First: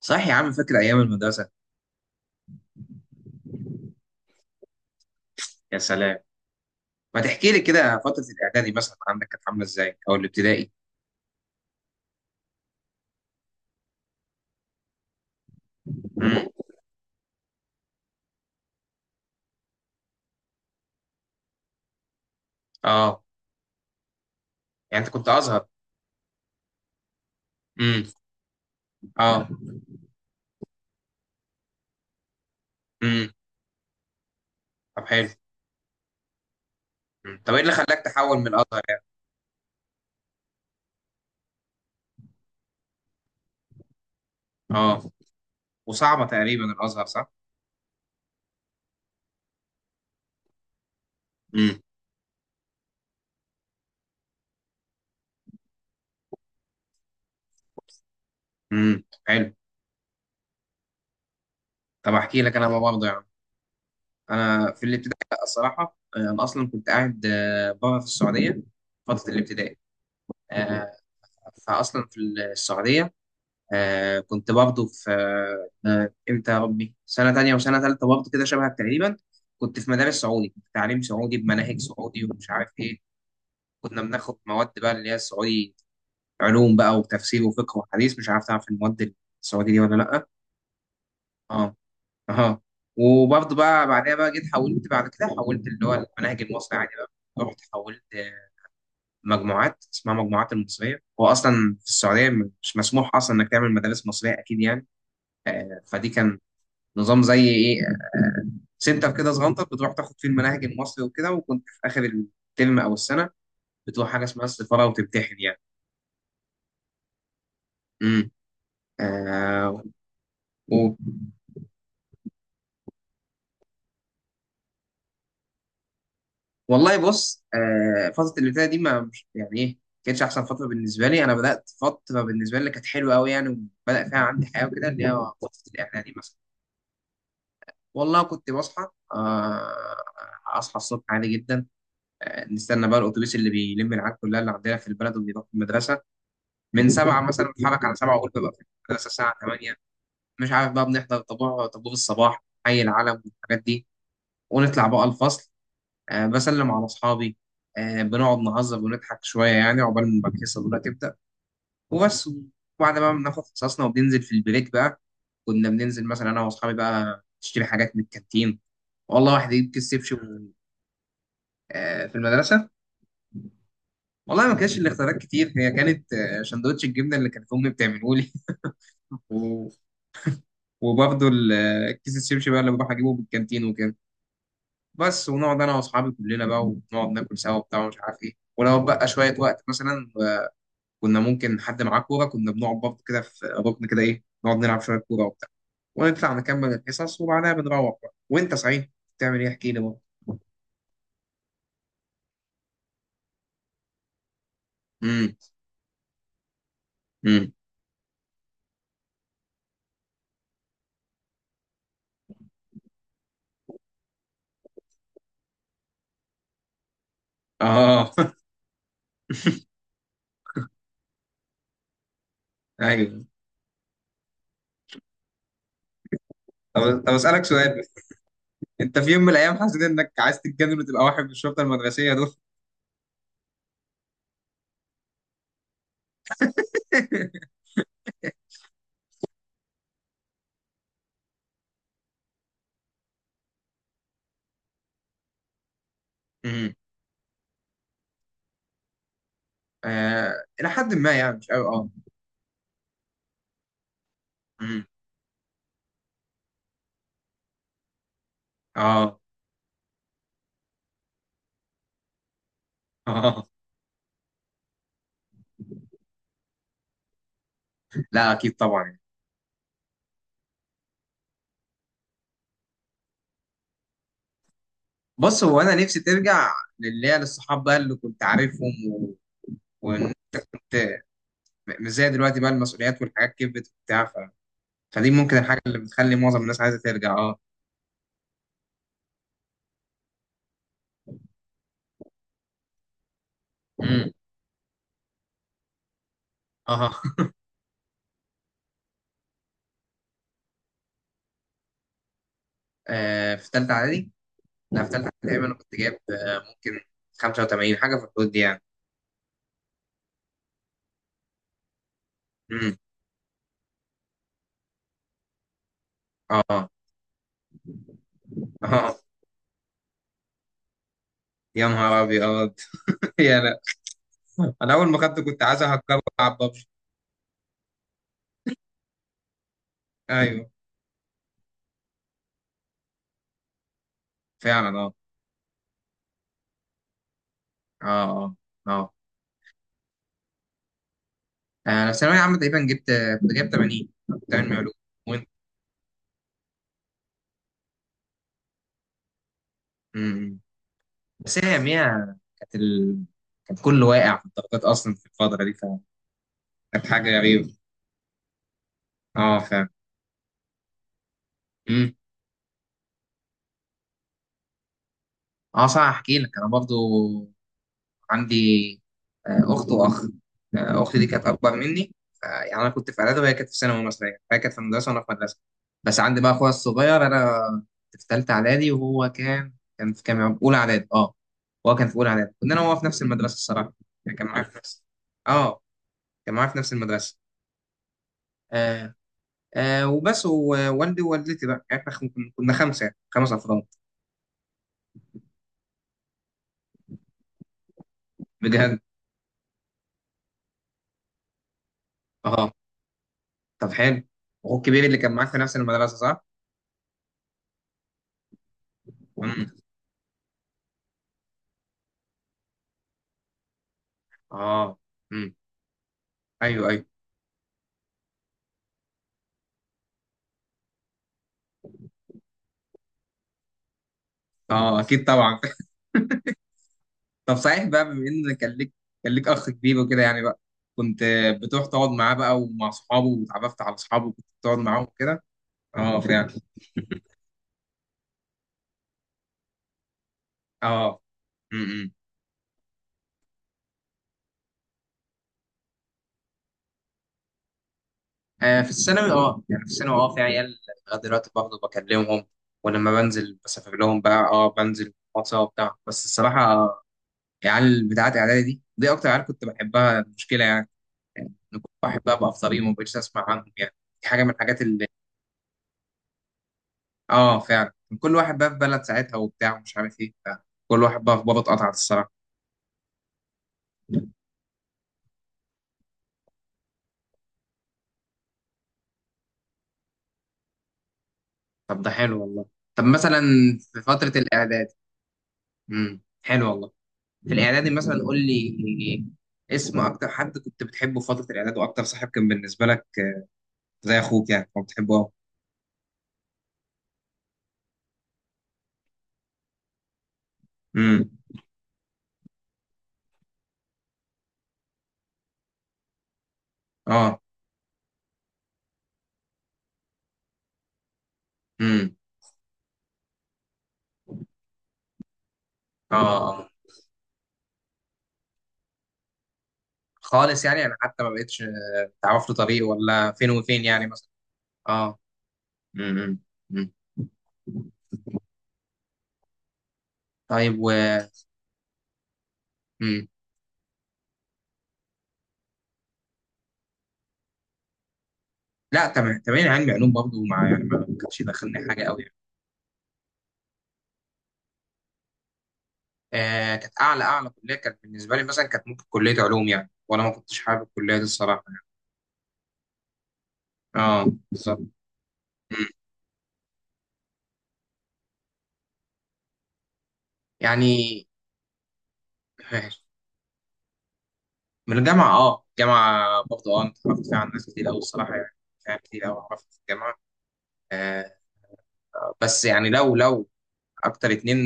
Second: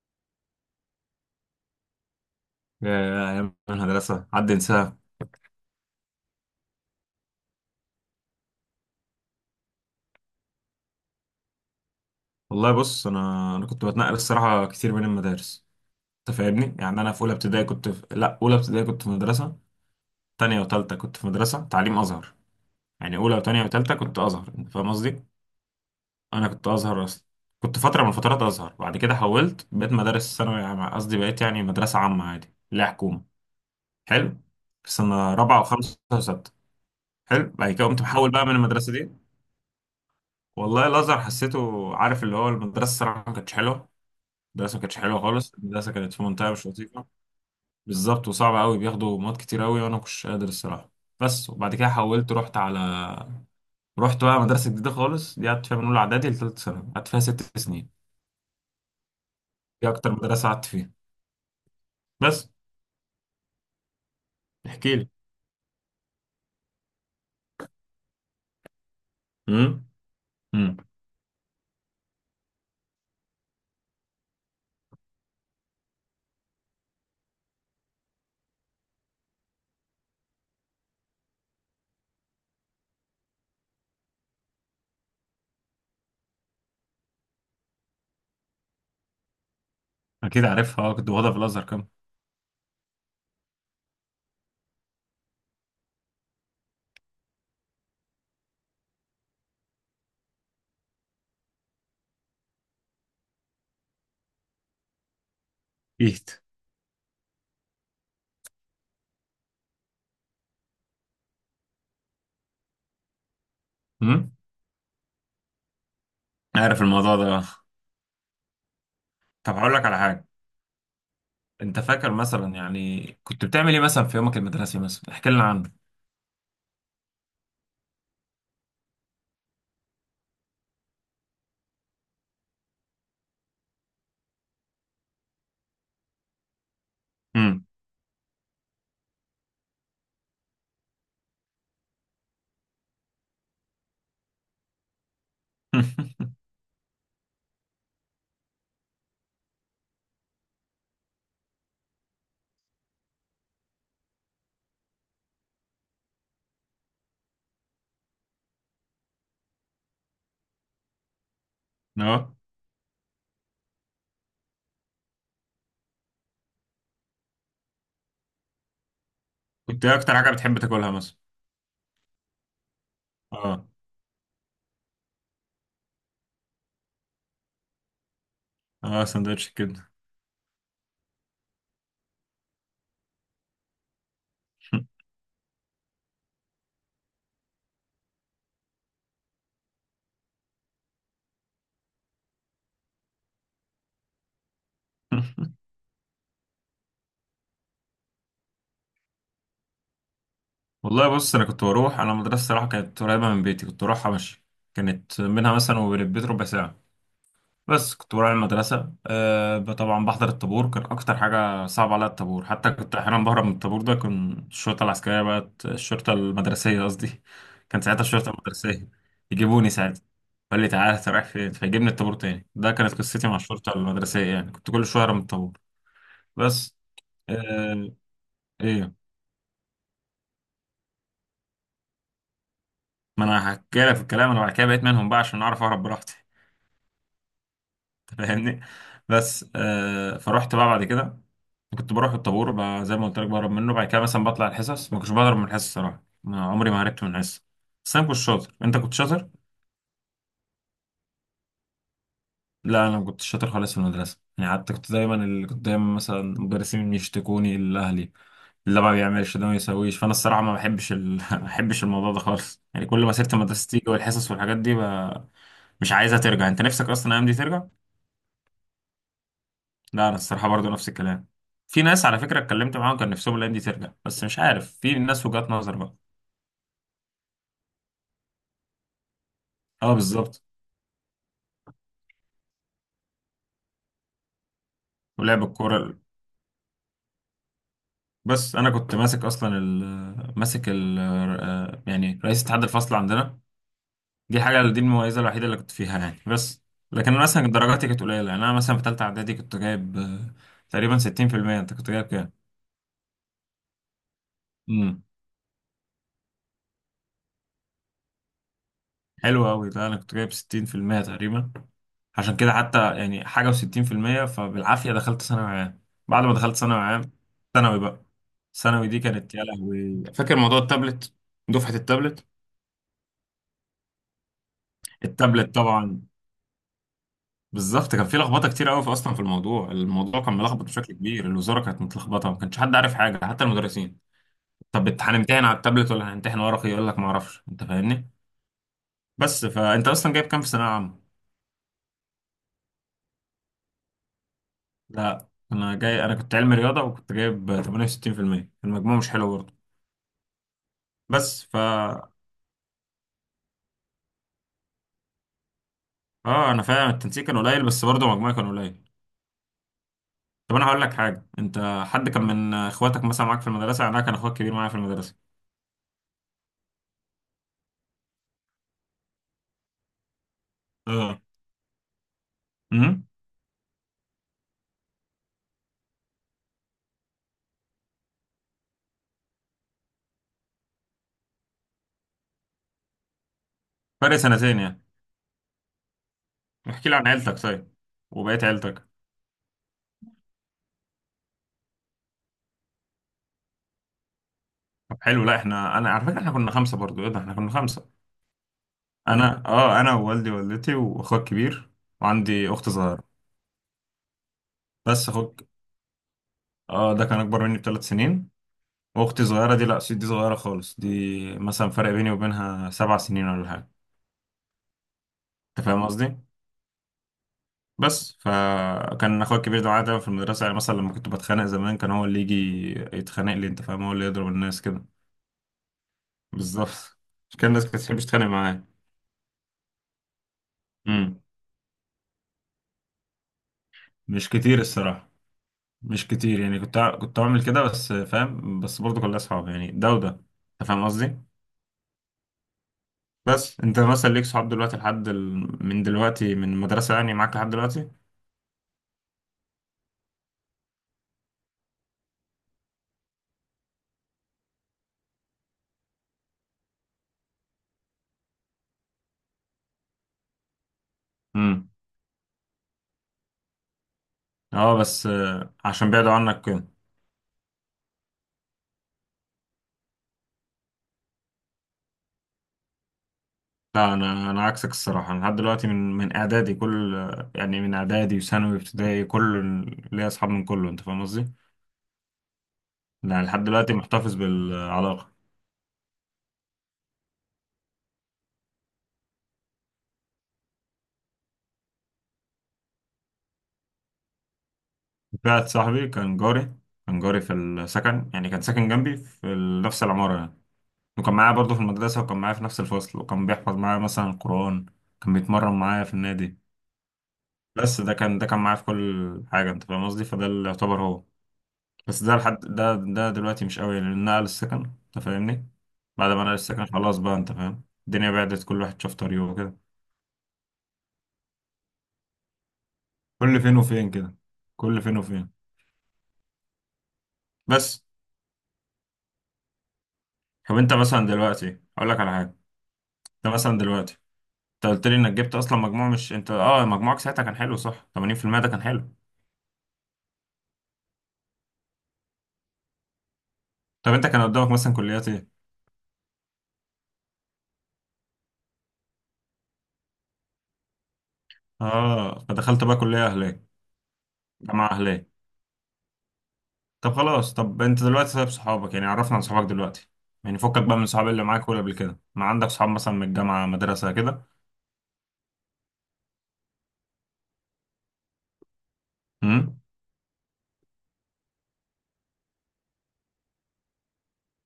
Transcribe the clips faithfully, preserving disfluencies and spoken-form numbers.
صح يا عم، فاكر ايام المدرسه؟ يا أيام المدرسة حد ينساها. يا سلام. ما تحكي لي كده فتره الاعدادي مثلا عندك كانت عامله ازاي او الابتدائي؟ والله بص، أنا أنا كنت بتنقل الصراحة كتير بين المدارس. أنت امم فاهمني، يعني أنا في أولى ابتدائي كنت في... لا أولى ابتدائي كنت في مدرسة، تانية وتالتة كنت في مدرسة تعليم أزهر. يعني اه، أولى وتانية وتالتة كنت أزهر، أنت فاهم يعني انت قصدي؟ كنت ازهر؟ أنا كنت أزهر أصلا. كنت امم فترة من الفترات أزهر، بعد كده اه حولت، بقيت مدارس ثانوي عام- قصدي بقيت يعني مدرسة عامة عادي اللي هي حكومة. امم حلو، في طب حلو. سنة رابعة وخمسة وستة. مم. حلو، طب ايه بعد اللي كده قمت خلاك محول تحول بقى من من الازهر المدرسة يعني؟ دي. والله الأزهر حسيته، عارف اللي هو المدرسة، الصراحة ما كانتش حلوة. المدرسة ما كانتش اه، حلوة خالص، المدرسة كانت في وصعبه منطقة تقريبا مش الازهر لطيفة. صح؟ بالظبط، وصعبة أوي، بياخدوا مواد كتير أوي وأنا مكنتش قادر الصراحة. بس، وبعد امم كده حولت رحت على رحت بقى مدرسة جديدة خالص، دي قعدت فيها من أولى إعدادي لتالتة ثانوي، قعدت فيها ست سنين. امم حلو. دي أكتر مدرسة قعدت فيها، طب احكي بس. لك انا بقى برضه يعني، انا في احكي لي. الابتدائي لأ، الصراحه آه، انا اصلا كنت قاعد آه، بره في السعوديه، فتره الابتدائي. امم. امم. آه، فاصلا في السعوديه، آه كنت برضه في آه امتى يا ربي، سنة تانية وسنة تالتة برضه كده شبهك تقريبا. كنت في مدارس سعودي، كنت تعليم سعودي بمناهج سعودي ومش عارف ايه. كنا بناخد مواد بقى اللي هي السعودي، علوم بقى وتفسير وفقه وحديث. مش عارف تعرف المواد السعودي دي ولا لأ. أكيد عارفها، أه كنت واخدها في الأزهر اه كام. اه، وبرضه بقى بعدها بقى جيت حولت، بعد كده حولت اللي هو المناهج المصري عادي بقى، رحت حولت آه، مجموعات اسمها مجموعات المصرية. هو أصلا في السعودية مش مسموح أصلا إنك تعمل مدارس مصرية أكيد يعني. آه، فدي جيت. كان نظام زي ايه، سنتر كده صغنطر بتروح تاخد فيه المناهج المصري وكده، وكنت في اخر الترم او السنه بتروح حاجه امم. اسمها السفاره وتمتحن يعني. عارف الموضوع ده أه. امم طب آه هقول لك على حاجة، و... أنت فاكر مثلا يعني كنت بتعمل إيه مثلا في يومك المدرسي؟ مثلا احكي لنا عنه. والله بص، آه فتره الابتدائي دي ما مش يعني ايه كانتش احسن فتره بالنسبه لي. انا بدات فتره بالنسبه لي اللي كانت حلوه قوي يعني وبدا فيها عندي حياه وكده، اللي هي فتره الاعدادي مثلا. امم. والله كنت بصحى، آه اصحى الصبح عادي جدا. آه نستنى بقى الاتوبيس اللي بيلم العيال كلها اللي عندنا في البلد وبيروح المدرسه، من سبعة مثلا بتحرك على سبعة وقلت ببقى في المدرسة الساعة تمانية. مش عارف بقى، بنحضر طابور، طابور الصباح، حي العلم والحاجات دي، ونطلع بقى الفصل، أه بسلم على أصحابي، أه بنقعد نهزر ونضحك شوية يعني عقبال ما الحصة الأولى تبدأ، وبس. أه. وبعد ما بناخد حصصنا وبننزل في البريك بقى، كنا بننزل مثلا أنا وأصحابي بقى نشتري حاجات من الكانتين، والله واحد يجيب كنت كيس إيه أكتر حاجة شبشب. بتحب تاكلها مثلا؟ آه، في المدرسة، اه. والله ما كانش الاختيارات كتير. هي كانت آه، سندوتش الجبنة اللي كانت أمي بتعمله لي. اه سندوتش الكبدة. وبرضه ال- الكيس الشبشب بقى اللي بروح اجيبه من الكانتين وكده. بس ونقعد انا واصحابي كلنا بقى ونقعد ناكل سوا وبتاع ومش عارف ايه، ولو بقى شويه وقت مثلا آه، كنا ممكن حد معاه كوره كنا بنقعد برضه كده في ركن كده ايه نقعد نلعب شويه كوره وبتاع، ونطلع نكمل الحصص وبعدها بنروح بقى. وانت صحيح بتعمل ايه؟ احكي لي بقى. والله بص، انا كنت بروح انا مدرسة صراحة كانت قريبة من بيتي، كنت بروحها ماشي. كانت امم منها مثلا وبين البيت ربع ساعة. امم بس كنت بروح المدرسة آه ب- طبعا بحضر الطابور، كان أكتر حاجة صعبة عليا الطابور، حتى كنت أحيانا بهرب من الطابور ده، كان الشرطة العسكرية بقت الشرطة المدرسية قصدي. كان ساعتها اه الشرطة المدرسية يجيبوني ساعتها، قال لي تعالى أنت رايح فين، فيجيبني الطابور تاني، ده كانت ايوه. قصتي مع الشرطة المدرسية، يعني كنت كل شوية أهرب من الطابور، بس. طب، طب اسالك سؤال آه بس، إيه؟ انت في يوم من الايام حسيت انك عايز تتجنن وتبقى واحد من الشرطه المدرسيه دول؟ ما انا هحكي لك في الكلام، انا بعد كده بقيت منهم بقى عشان اعرف اهرب براحتي. انت فاهمني. بس آه فرحت بقى بعد كده، كنت بروح الطابور بقى زي ما قلت لك بهرب منه، بعد كده مثلا بطلع الحصص، ما كنتش بهرب من الحصص صراحه، ما عمري امم ما هربت من الحصص بس. انا كنت شاطر، انت كنت شاطر. آه، الى حد ما يعني، مش قوي اه. لا انا ما كنتش شاطر خالص في المدرسه يعني، حتى امم كنت دايما اللي كنت دايما مثلا المدرسين يشتكوني الاهلي، اللي ما اه بيعملش ده ما يسويش، فانا الصراحه ما بحبش ال... ما بحبش الموضوع ده خالص، يعني كل ما سيره اه، المدرسه تيجي والحصص والحاجات دي ب... مش عايزها ترجع، انت نفسك اصلا الايام دي ترجع؟ لا اكيد طبعا. لا انا الصراحه برضو نفس الكلام، في ناس على فكره اتكلمت معاهم كان نفسهم الايام دي ترجع، بس مش عارف، في ناس بص، وجهات هو انا نظر بقى. نفسي ترجع للي هي للصحاب بقى اللي كنت عارفهم و... اه وانت بالظبط. م- مش زي دلوقتي بقى، المسؤوليات والحاجات كبرت وبتاع، ف... فدي ممكن ولعب الحاجه الكوره اللي ال- بتخلي معظم الناس عايزه ترجع اه. بس انا كنت ماسك اصلا ال ماسك ال آه، يعني رئيس اتحاد الفصل عندنا، امم دي حاجه دي المميزه الوحيده اللي كنت فيها يعني، بس. اه لكن أنا مثلا درجاتي كانت قليله، يعني انا مثلا في ثالثه اعدادي كنت جايب آه، تقريبا ستين في المية، انت كنت جايب كام؟ آه، في ثالثه اعدادي؟ لا، في ثالثه امم. اعدادي تقريبا انا كنت جايب آه، ممكن خمسة وتمانين حاجه، في الحدود دي يعني. حلو قوي ده، انا كنت جايب ستين في المية تقريبا، عشان كده امم حتى يعني حاجة وستين في المية فبالعافية دخلت ثانوي عام. بعد ما دخلت اه ثانوي عام، ثانوي بقى ثانوي اه، دي كانت يا لهوي، فاكر موضوع التابلت؟ يا دفعة نهار التابلت. ابيض يا لا، انا اول ما خدته كنت التابلت عايز اهكره طبعا. العب ببجي. بالظبط، كان في لخبطة كتير قوي في أصلا في الموضوع، الموضوع كان ايوه ملخبط بشكل كبير، الوزارة كانت متلخبطة، ما كانش حد عارف حاجة حتى المدرسين. فعلا طب اه. بت- هنمتحن على التابلت ولا هنمتحن ورقي؟ يقول لك ما اعرفش، انت فاهمني. اه اه، بس فانت اصلا جايب كام في ثانوية عامة؟ انا في ثانويه عامه تقريبا جبت، كنت جايب تمانين، تمانين علوم. وانت؟ لا انا جاي انا كنت علمي رياضة وكنت جايب تمانية وستين في المية، المجموع مش حلو برضه، أمم. بس بس ف هي هي كانت ال... كان كله واقع في الضغطات اصلا في الفتره دي، فكانت اه. انا فاهم، حاجه التنسيق كان غريبه. قليل بس برضه مجموعي كان قليل. اه فاهم. طب انا هقول لك حاجه، انت أمم. حد كان من اخواتك مثلا معاك في المدرسه؟ يعني انا كان اخوك كبير معايا في المدرسه. اه صح، احكي لك انا برضو عندي آه، اخت واخ. آه، اختي دي اه. كانت اكبر مني، ف- يعني انا كنت في امم. اعدادي وهي كانت في ثانوي مثلا يعني. فهي كانت في مدرسه وانا في مدرسه. بس عندي بقى اخويا الصغير، انا كنت في ثالثه اعدادي وهو كان كان في كام يا رب؟ اولى اعدادي اه. وهو كان في اولى اعدادي، كنا انا وهو في نفس المدرسه الصراحه فرق يعني، كان معايا في سنتين يعني. نفس، اه كان معايا في نفس احكي لي عن المدرسه. عيلتك طيب، وبقيت عيلتك. آه. آه وبس، ووالدي ووالدتي بقى، يعني احنا كن- كنا خمسه يعني، خمس افراد. طب حلو، لا احنا انا على فكره احنا كنا خمسه برضو، ايه ده احنا كنا خمسه. بجد انا اه، انا ووالدي ووالدتي واخوك كبير، وعندي اه؟ اخت صغيره، طب حلو. اخوك الكبير اللي بس كان معاك في اخوك نفس المدرسه صح؟ اه ده كان اكبر مني بثلاث سنين، واختي امم صغيره دي، لا دي صغيره خالص دي، مثلا فرق بيني وبينها سبع سنين ولا حاجه، اه امم انت فاهم قصدي. ايوه ايوه، بس فكان اخويا الكبير ده معايا دايما في المدرسه، يعني مثلا لما كنت بتخانق زمان كان هو اللي يجي يتخانق لي، انت فاهم، هو اللي يضرب الناس اه كده. اكيد طبعا بالظبط، طب مش كان صحيح الناس كانت بقى، بتحب بما تتخانق ان كان معايا. ليك، كان ليك اخ كبير وكده يعني بقى، كنت امم. بتروح تقعد معاه بقى ومع اصحابه، واتعرفت على اصحابه وكنت مش بتقعد كتير معاهم الصراحه، كده؟ اه مش فعلا. كتير يعني، كنت ع- كنت بعمل كده، بس فاهم، بس برضه كلها اصحاب يعني ده وده، انت فاهم اه قصدي. امم بس انت مثلا ليك صحاب دلوقتي لحد ال... من دلوقتي من المدرسه يعني معاك لحد دلوقتي؟ آه، في الثانوي اه، يعني في الثانوي اه في عيال لغايه دلوقتي باخده بكلمهم، ولما بنزل بسافر لهم بقى، اه بنزل واتساب وبتاع. بس الصراحه آه، العيال بتاعت اعدادي دي، دي اكتر عيال كنت بحبها، المشكله يعني، يعني كنت امم. بحبها بقى في طريقي وما بقتش اسمع عنهم يعني. دي حاجه من الحاجات اه اللي، بس آه، عشان بعدوا عنك كده. اه فعلا، كان كل واحد بقى في بلد ساعتها وبتاع ومش عارف ايه بتاع. كل واحد بقى في بابا، اتقطعت الصراحه. لا انا، انا عكسك الصراحه انا لحد دلوقتي من من اعدادي كل، يعني من اعدادي وثانوي وابتدائي كل، ليا اصحاب من كله، انت فاهم قصدي. طب ده حلو والله. طب مثلا لا لحد دلوقتي في محتفظ فتره الاعداد، بالعلاقه. امم حلو والله. في الاعدادي مثلا قول لي اسم اكتر حد كنت بتحبه في فتره الاعداد واكتر صاحب كان بالنسبه لك زي اخوك يعني كنت بتحبه اه. واحد صاحبي كان جاري، كان جاري في السكن، يعني كان ساكن جنبي في ال- نفس العماره يعني، امم وكان معايا برضه في المدرسه، وكان معايا في نفس الفصل، وكان بيحفظ معايا مثلا القران، كان بيتمرن معايا في النادي، اه بس. ده كان ده كان معايا في كل حاجه، انت فاهم قصدي، فده اللي يعتبر هو. امم بس ده لحد ده ده دلوقتي مش قوي لان نقل السكن، انت فاهمني. اه بعد ما نقل آه. السكن خلاص بقى، انت فاهم، الدنيا بعدت كل واحد شاف طريقه وكده. خالص يعني، انا حتى ما بقتش تعرف له طريق، ولا فين كل فين وفين يعني وفين مثلا. كده، كل فين اه وفين، امم أمم. بس. طب طيب. و انت مثلا دلوقتي، اقول لك على حاجه، امم انت مثلا دلوقتي، انت قلت لي انك جبت اصلا مجموع، مش انت اه مجموعك ساعتها كان حلو صح؟ تمانين في المية ده كان لا حلو. تمام تمام، علمي علوم برضه، مع يعني ما ما كانش دخلني حاجه قوي يعني. طب انت كان قدامك مثلا كليات ايه؟ آه كانت اعلى، اعلى كليه كانت بالنسبه لي مثلا كانت ممكن كليه علوم يعني، وانا ما كنتش حابب الكليه دي الصراحه. اه فدخلت بقى كليه اهليه، اه بالظبط. جامعه اهليه. أمم. طب خلاص، طب انت دلوقتي، طيب صحابك يعني عرفنا عن صحابك دلوقتي، يعني فكك بقى من يعني صحاب اللي معاك، ولا قبل كده ما عندك صحاب مثلا من الجامعة، مدرسة كده؟ من الجامعة اه، الجامعة برضه اه، أنا اتعرفت فيها على ناس كتير أوي الصراحة يعني، فيها كتير أوي اتعرفت في امم. الجامعة. آه بس يعني، لو لو أكتر اتنين،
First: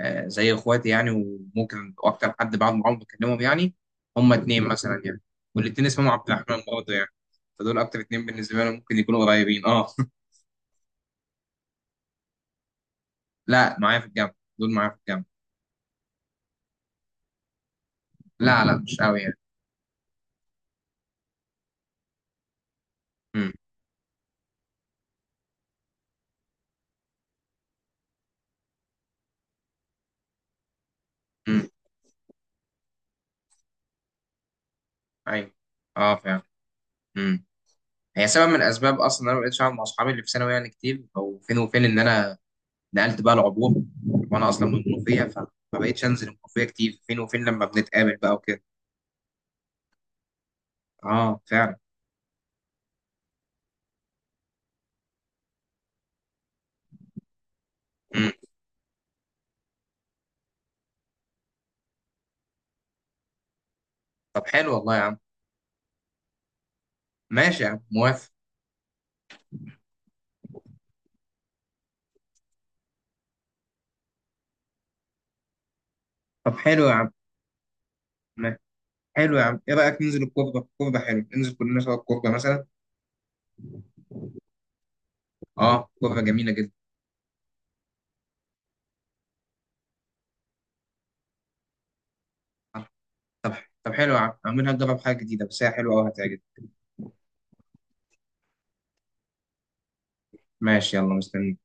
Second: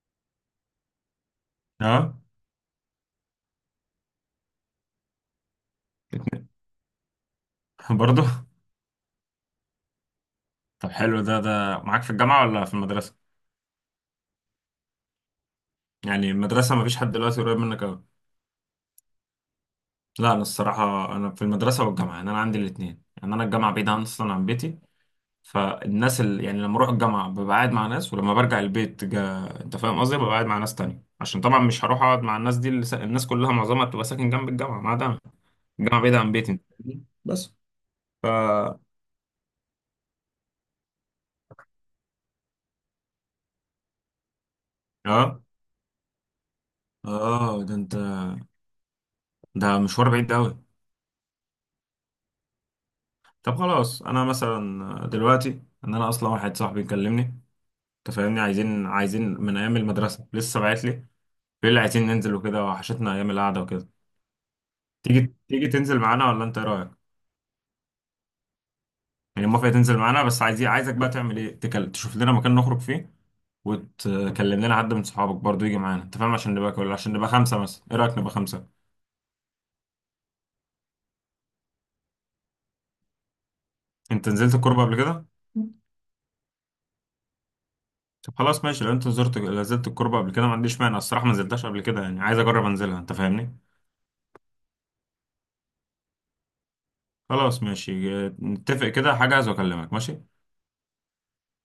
آه زي إخواتي يعني، وممكن اه. وأكتر حد بعد ما عمري بكلمهم يعني، هما اتنين مثلا يعني، والاتنين اسمهم عبد اتنين. الرحمن برضه يعني. فدول أكتر برضه. اتنين بالنسبة لي ممكن يكونوا قريبين اه طب حلو، ده ده معاك في الجامعة ولا في المدرسة؟ لا معايا في الجامعة، دول معايا في الجامعة. يعني المدرسة ما فيش حد دلوقتي قريب منك قوي. لا لا مش أوي يعني. لا انا الصراحة انا في المدرسة والجامعة، يعني انا عندي الاتنين، يعني انا امم الجامعة بعيدة عن- اصلا عن بيتي، فالناس اللي يعني لما اروح الجامعة ببقى قاعد مع ناس، ولما برجع البيت جا... انت فاهم قصدي، ببقى قاعد مع ناس تانية، عشان طبعا امم مش هروح اقعد مع الناس دي اللي س... الناس كلها معظمها بتبقى ساكن جنب الجامعة، ما دام أيوه، جامعة اه بعيدة عن فعلا. بيتي، امم بس ف هي سبب من اه. الأسباب أصلا إن أنا ما بقتش أقعد مع أصحابي اللي في ثانوي يعني كتير، أو فين وفين، إن أنا نقلت بقى العبور وانا اصلا من المنوفيه، فما بقتش انزل المنوفيه كتير، فين وفين اه لما ده انت، بنتقابل بقى وكده. ده مشوار بعيد قوي. اه فعلا. طب خلاص انا مثلا دلوقتي، ان انا اصلا واحد صاحبي كلمني، انت مم. فاهمني، عايزين عايزين من ايام المدرسه لسه باعت لي، بيقول لي عايزين ننزل وكده، وحشتنا ايام القعده وكده. طب حلو والله يا عم. تيجي تيجي تنزل معانا ولا انت إيه رايك؟ ماشي يا عم، موافق. يعني موافق تنزل معانا، بس عايز، عايزك بقى تعمل ايه، تكل... تشوف لنا مكان نخرج فيه، وتكلم لنا حد من صحابك برضو يجي معانا، انت فاهم، طب عشان حلو يا نبقى عم، عشان نبقى خمسه، مثلا ايه رايك نبقى ماشي. خمسه؟ حلو يا عم، ايه رايك ننزل الكوربه؟ الكوربه حلو، ننزل كلنا سوا الكوربه مثلا. انت نزلت الكوربه قبل كده؟ اه كوربه جميله جدا. طب خلاص ماشي، لو انت زرت نزلت الكوربة قبل كده، ما عنديش مانع، الصراحة ما نزلتهاش قبل كده، يعني عايز اجرب انزلها، انت طب، فاهمني. طب حلو يا عم، عاملها نجرب حاجه جديده بس هي حلوه قوي هتعجبك. خلاص ماشي اه، نتفق كده، هحجز واكلمك ماشي. ماشي، يلا مستني.